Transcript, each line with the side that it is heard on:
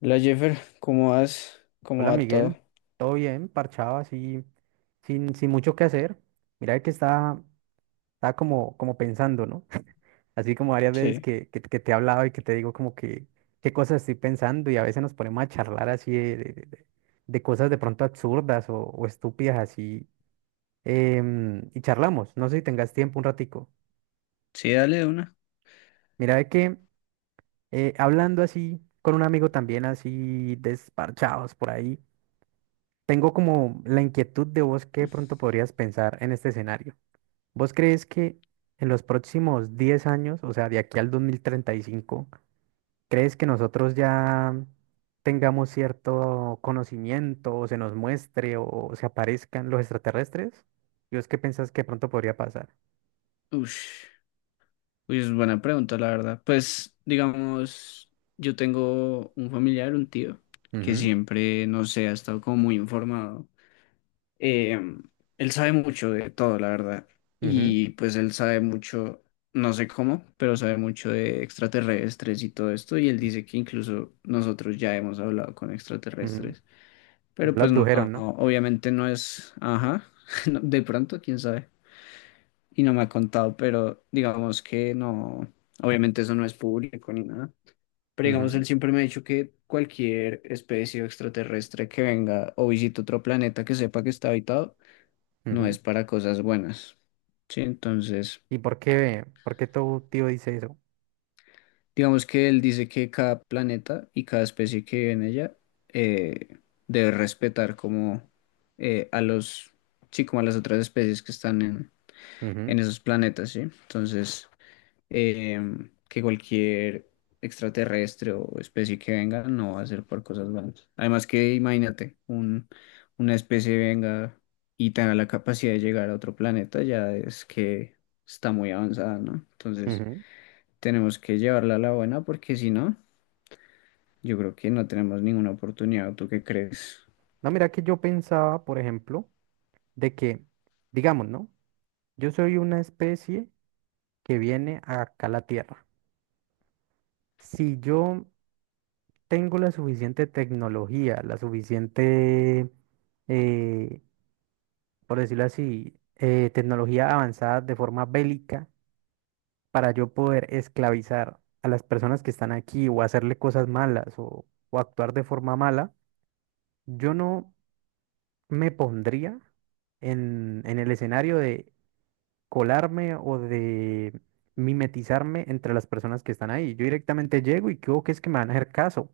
left: La Jeffer, ¿cómo vas? ¿Cómo
right: Hola
left: va todo?
right: Miguel, ¿todo bien? Parchado así, sin mucho que hacer. Mira que está como pensando, ¿no? Así como varias veces
left: Sí.
right: que te he hablado y que te digo como que qué cosas estoy pensando y a veces nos ponemos a charlar así de cosas de pronto absurdas o estúpidas así y charlamos. No sé si tengas tiempo un ratico.
left: Sí, dale de una.
right: Mira de que hablando así con un amigo también así desparchados por ahí. Tengo como la inquietud de vos que de pronto podrías pensar en este escenario. ¿Vos crees que en los próximos 10 años, o sea, de aquí al 2035, crees que nosotros ya tengamos cierto conocimiento o se nos muestre o se aparezcan los extraterrestres? ¿Y vos qué pensás que de pronto podría pasar?
left: Ush. Uy, es buena pregunta, la verdad. Pues, digamos, yo tengo un familiar, un tío, que
right: Ujú,
left: siempre, no sé, ha estado como muy informado. Eh, Él sabe mucho de todo, la verdad.
right: ujú,
left: Y pues él sabe mucho, no sé cómo, pero sabe mucho de extraterrestres y todo esto. Y él dice que incluso nosotros ya hemos hablado con
right: ujú.
left: extraterrestres.
right: Ya
left: Pero
right: lo
left: pues no,
right: abdujeron, ¿no?
left: obviamente no es, ajá, no, de pronto, quién sabe. Y no me ha contado, pero digamos que no, obviamente eso no es público ni nada. Pero digamos,
right: Ujú,
left: él siempre me ha dicho que cualquier especie extraterrestre que venga o visite otro planeta que sepa que está habitado, no
right: ujú.
left: es para cosas buenas. Sí, entonces,
right: ¿Y por qué tu tío dice eso?
left: digamos que él dice que cada planeta y cada especie que vive en ella eh, debe respetar como a los, sí, como a las otras especies que están en
right: Ujú,
left: en esos planetas, ¿sí? Entonces, que cualquier extraterrestre o especie que venga no va a ser por cosas malas. Además que imagínate, un, una especie venga y tenga la capacidad de llegar a otro planeta, ya es que está muy avanzada, ¿no? Entonces,
right: ujú.
left: tenemos que llevarla a la buena porque si no, yo creo que no tenemos ninguna oportunidad. ¿Tú qué crees?
right: No, mira que yo pensaba, por ejemplo, de que, digamos, ¿no? Yo soy una especie que viene acá a la Tierra. Si yo tengo la suficiente tecnología, la suficiente, eh, por decirlo así, tecnología avanzada de forma bélica para yo poder esclavizar a las personas que están aquí o hacerle cosas malas o actuar de forma mala, yo no me pondría en el escenario de colarme o de mimetizarme entre las personas que están ahí. Yo directamente llego y creo que es que me van a hacer caso.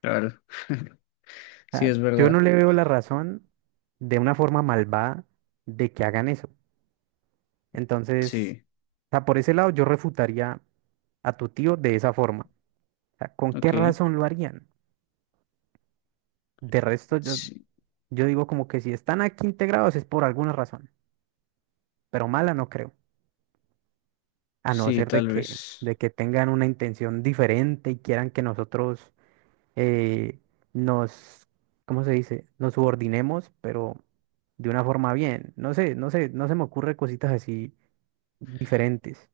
left: Claro.
right: O
left: Sí,
right: sea,
left: es
right: yo no
left: verdad.
right: le veo la razón de una forma malvada de que hagan eso. Entonces,
left: Sí,
right: o sea, por ese lado yo refutaría a tu tío de esa forma. O sea, ¿con qué
left: ok.
right: razón lo harían? De resto, yo,
left: Sí,
right: yo digo como que si están aquí integrados es por alguna razón, pero mala no creo, a no
left: sí,
right: ser de
left: tal
right: que,
left: vez.
right: de que tengan una intención diferente y quieran que nosotros eh, nos, ¿cómo se dice? Nos subordinemos, pero de una forma bien. No sé, no sé, no se me ocurre cositas así diferentes.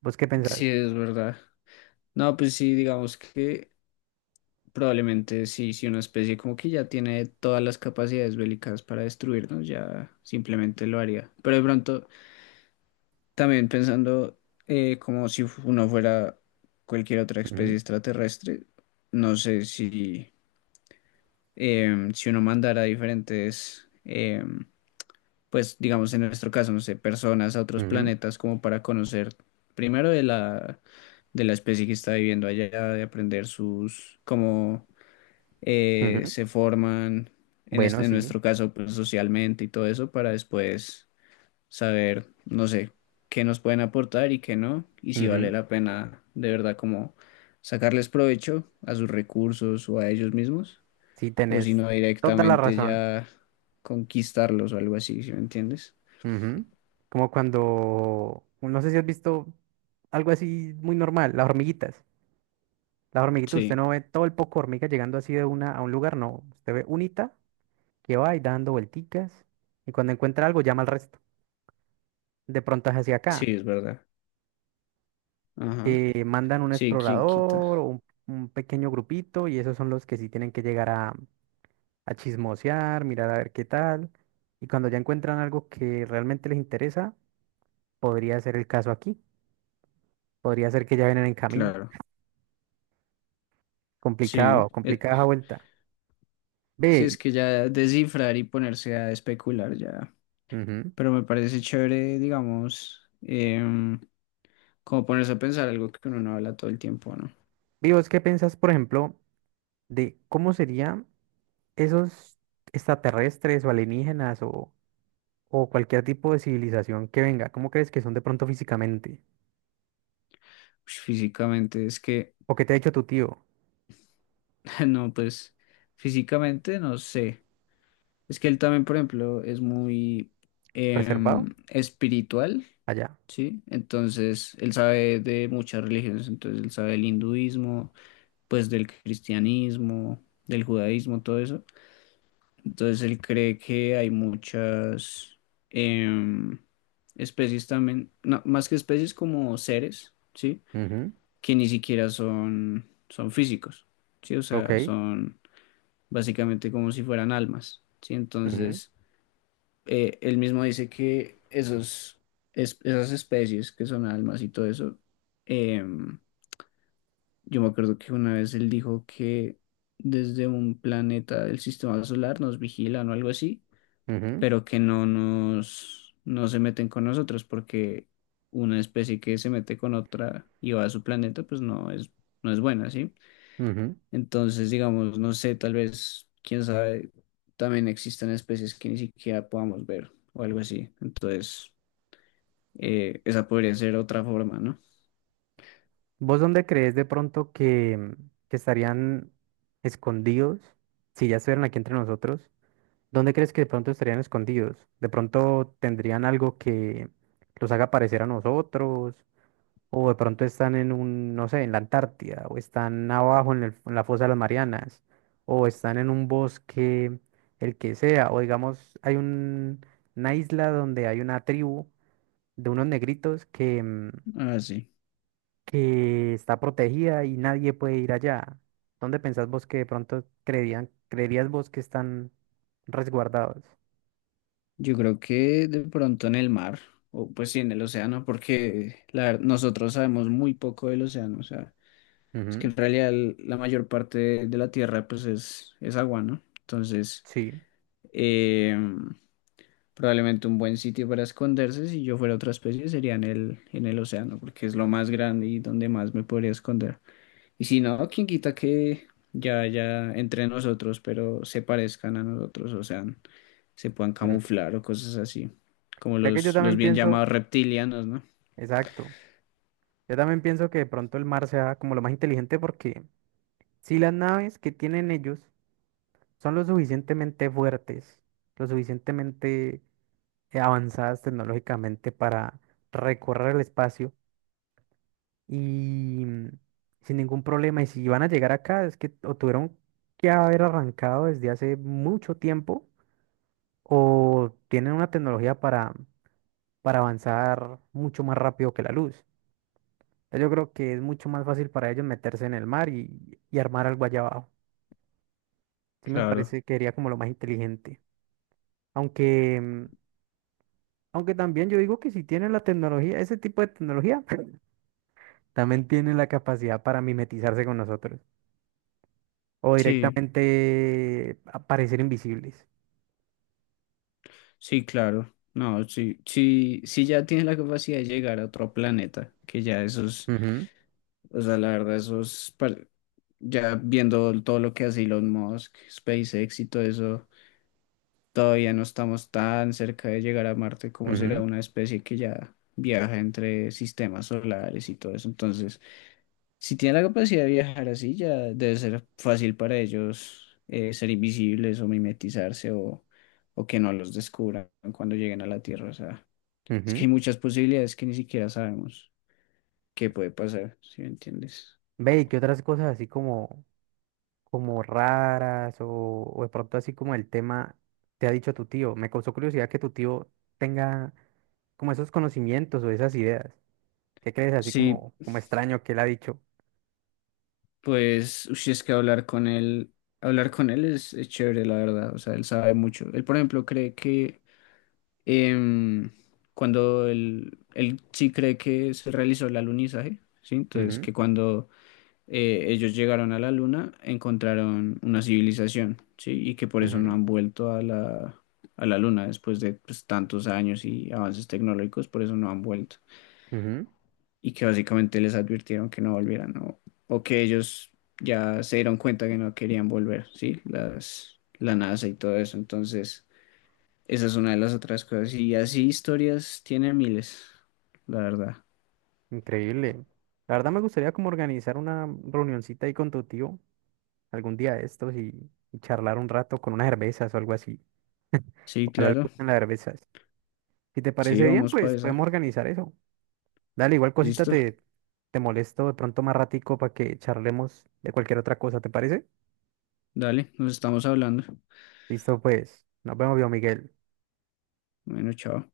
right: ¿Vos qué pensás?
left: Sí, es verdad. No, pues sí, digamos que probablemente sí, si una especie como que ya tiene todas las capacidades bélicas para destruirnos, ya simplemente lo haría. Pero de pronto, también pensando como si uno fuera cualquier otra especie
right: Ujú,
left: extraterrestre, no sé si, si uno mandara diferentes, pues digamos en nuestro caso, no sé, personas a otros
right: ujú,
left: planetas como para conocer primero de la especie que está viviendo allá, de aprender sus, como
right: ujú.
left: se forman,
right: Bueno,
left: en
right: sí,
left: nuestro caso, pues socialmente y todo eso, para después saber, no sé, qué nos pueden aportar y qué no, y si vale
right: ujú,
left: la pena de verdad como sacarles provecho a sus recursos o a ellos mismos,
right: sí,
left: o si
right: tenés
left: no
right: toda la
left: directamente
right: razón.
left: ya conquistarlos o algo así, ¿si me entiendes?
right: Ujú. Como cuando, no sé si has visto algo así muy normal, las hormiguitas. Las hormiguitas, usted
left: Sí,
right: no ve todo el poco hormiga llegando así de una a un lugar, no. Usted ve unita que va y dando vuelticas y cuando encuentra algo llama al resto. De pronto es hacia
left: sí,
right: acá,
left: es verdad. Ajá.
right: que mandan un
left: Sí, quién quita.
right: explorador o un pequeño grupito y esos son los que sí tienen que llegar a chismosear, mirar a ver qué tal. Y cuando ya encuentran algo que realmente les interesa, podría ser el caso aquí. Podría ser que ya vienen en camino.
left: Claro. Sí.
right: Complicado, complicada esa vuelta.
left: Sí,
right: Ve,
left: es que ya descifrar y ponerse a especular ya.
right: ujú.
left: Pero me parece chévere, digamos, como ponerse a pensar algo que uno no habla todo el tiempo, ¿no?
right: Ve, ¿vos qué piensas, por ejemplo, de cómo serían esos extraterrestres o alienígenas o cualquier tipo de civilización que venga? ¿Cómo crees que son de pronto físicamente?
left: Ush, físicamente, es que,
right: ¿O qué te ha dicho tu tío?
left: no, pues, físicamente no sé. Es que él también, por ejemplo, es muy
right: ¿Reservado?
left: espiritual,
right: Allá.
left: ¿sí? Entonces, él sabe de muchas religiones, entonces él sabe del hinduismo, pues del cristianismo, del judaísmo, todo eso. Entonces él cree que hay muchas em, especies también, no, más que especies como seres, ¿sí?
right: Ujú,
left: Que ni siquiera son, son físicos, ¿sí? O sea,
right: ok.
left: son básicamente como si fueran almas, ¿sí?
right: Ujú,
left: Entonces él mismo dice que esos, esas especies que son almas y todo eso, em, yo me acuerdo que una vez él dijo que desde un planeta del sistema solar nos vigilan o algo así,
right: ujú,
left: pero que no nos, no se meten con nosotros, porque una especie que se mete con otra y va a su planeta, pues no es, no es buena, ¿sí?
right: ujú.
left: Entonces, digamos, no sé, tal vez, quién sabe, también existen especies que ni siquiera podamos ver o algo así. Entonces, esa podría ser otra forma, ¿no?
right: ¿Vos dónde crees de pronto que estarían escondidos? Si ya estuvieran aquí entre nosotros, ¿dónde crees que de pronto estarían escondidos? ¿De pronto tendrían algo que los haga parecer a nosotros? O de pronto están en un, no sé, en la Antártida, o están abajo en la fosa de las Marianas, o están en un bosque, el que sea, o digamos, hay una isla donde hay una tribu de unos negritos que,
left: Ah, sí.
right: que está protegida y nadie puede ir allá. ¿Dónde pensás vos que de pronto creerían, creerías vos que están resguardados?
left: Yo creo que de pronto en el mar, o pues sí, en el océano, porque la, nosotros sabemos muy poco del océano, o sea. Es que
right: Ujú,
left: en realidad la mayor parte de la Tierra pues es agua, ¿no? Entonces,
right: sí.
left: eh, probablemente un buen sitio para esconderse, si yo fuera otra especie, sería en el océano, porque es lo más grande y donde más me podría esconder. Y si no, quién quita que ya entre nosotros, pero se parezcan a nosotros, o sea, se puedan
right: Ujú.
left: camuflar o cosas así, como
right: Creo que yo
left: los
right: también
left: bien
right: pienso,
left: llamados reptilianos, ¿no?
right: exacto, yo también pienso que de pronto el mar sea como lo más inteligente porque... Si las naves que tienen ellos son lo suficientemente fuertes, lo suficientemente avanzadas tecnológicamente para recorrer el espacio y sin ningún problema, y si van a llegar acá, es que o tuvieron que haber arrancado desde hace mucho tiempo o tienen una tecnología para avanzar mucho más rápido que la luz. Ya, yo creo que es mucho más fácil para ellos meterse en el mar y armar algo allá abajo. Sí me
left: Claro.
right: parece que sería como lo más inteligente. Aunque, mm, aunque también yo digo que si tiene la tecnología, ese tipo de tecnología, también tiene la capacidad para mimetizarse con nosotros o
left: Sí.
right: directamente aparecer invisibles.
left: Sí, claro. No, sí, sí, sí ya tienes la capacidad de llegar a otro planeta, que ya esos,
right: Ujú,
left: o sea, la verdad, esos, ya viendo todo lo que hace Elon Musk, SpaceX y todo eso, todavía no estamos tan cerca de llegar a Marte como será
right: ujú,
left: una especie que ya viaja entre sistemas solares y todo eso. Entonces, si tiene la capacidad de viajar así, ya debe ser fácil para ellos ser invisibles o mimetizarse o que no los descubran cuando lleguen a la Tierra. O sea. Es que
right: ujú.
left: hay muchas posibilidades que ni siquiera sabemos qué puede pasar, ¿si me entiendes?
right: Ve, ¿y qué otras cosas así como raras o de pronto así como el tema te ha dicho tu tío? Me causó curiosidad que tu tío tenga como esos conocimientos o esas ideas. ¿Qué crees así
left: Sí,
right: como extraño que él ha dicho?
left: pues, uy, es que hablar con él es chévere, la verdad. O sea, él sabe mucho. Él, por ejemplo, cree que em, cuando él sí cree que se realizó el alunizaje, ¿sí? Entonces,
right: Ujú,
left: que cuando ellos llegaron a la luna, encontraron una civilización, ¿sí? Y que por eso no
right: ujú,
left: han vuelto a la luna después de pues, tantos años y avances tecnológicos, por eso no han vuelto.
right: ujú.
left: Y que básicamente les advirtieron que no volvieran o que ellos ya se dieron cuenta que no querían volver, ¿sí? Las, la NASA y todo eso. Entonces, esa es una de las otras cosas. Y así historias tiene miles, la verdad.
right: Increíble. La verdad me gustaría como organizar una reunioncita ahí con tu tío algún día de estos y charlar un rato con unas cervezas o algo así.
left: Sí,
right: Ojalá le
left: claro.
right: gusten las cervezas. Si te
left: Sí,
right: parece bien,
left: vamos para
right: pues
left: esa.
right: podemos organizar eso. Dale, igual cosita
left: ¿Listo?
right: te molesto de pronto más ratico para que charlemos de cualquier otra cosa, ¿te parece?
left: Dale, nos estamos hablando.
right: Listo, pues. Nos vemos, viejo Miguel.
left: Bueno, chao.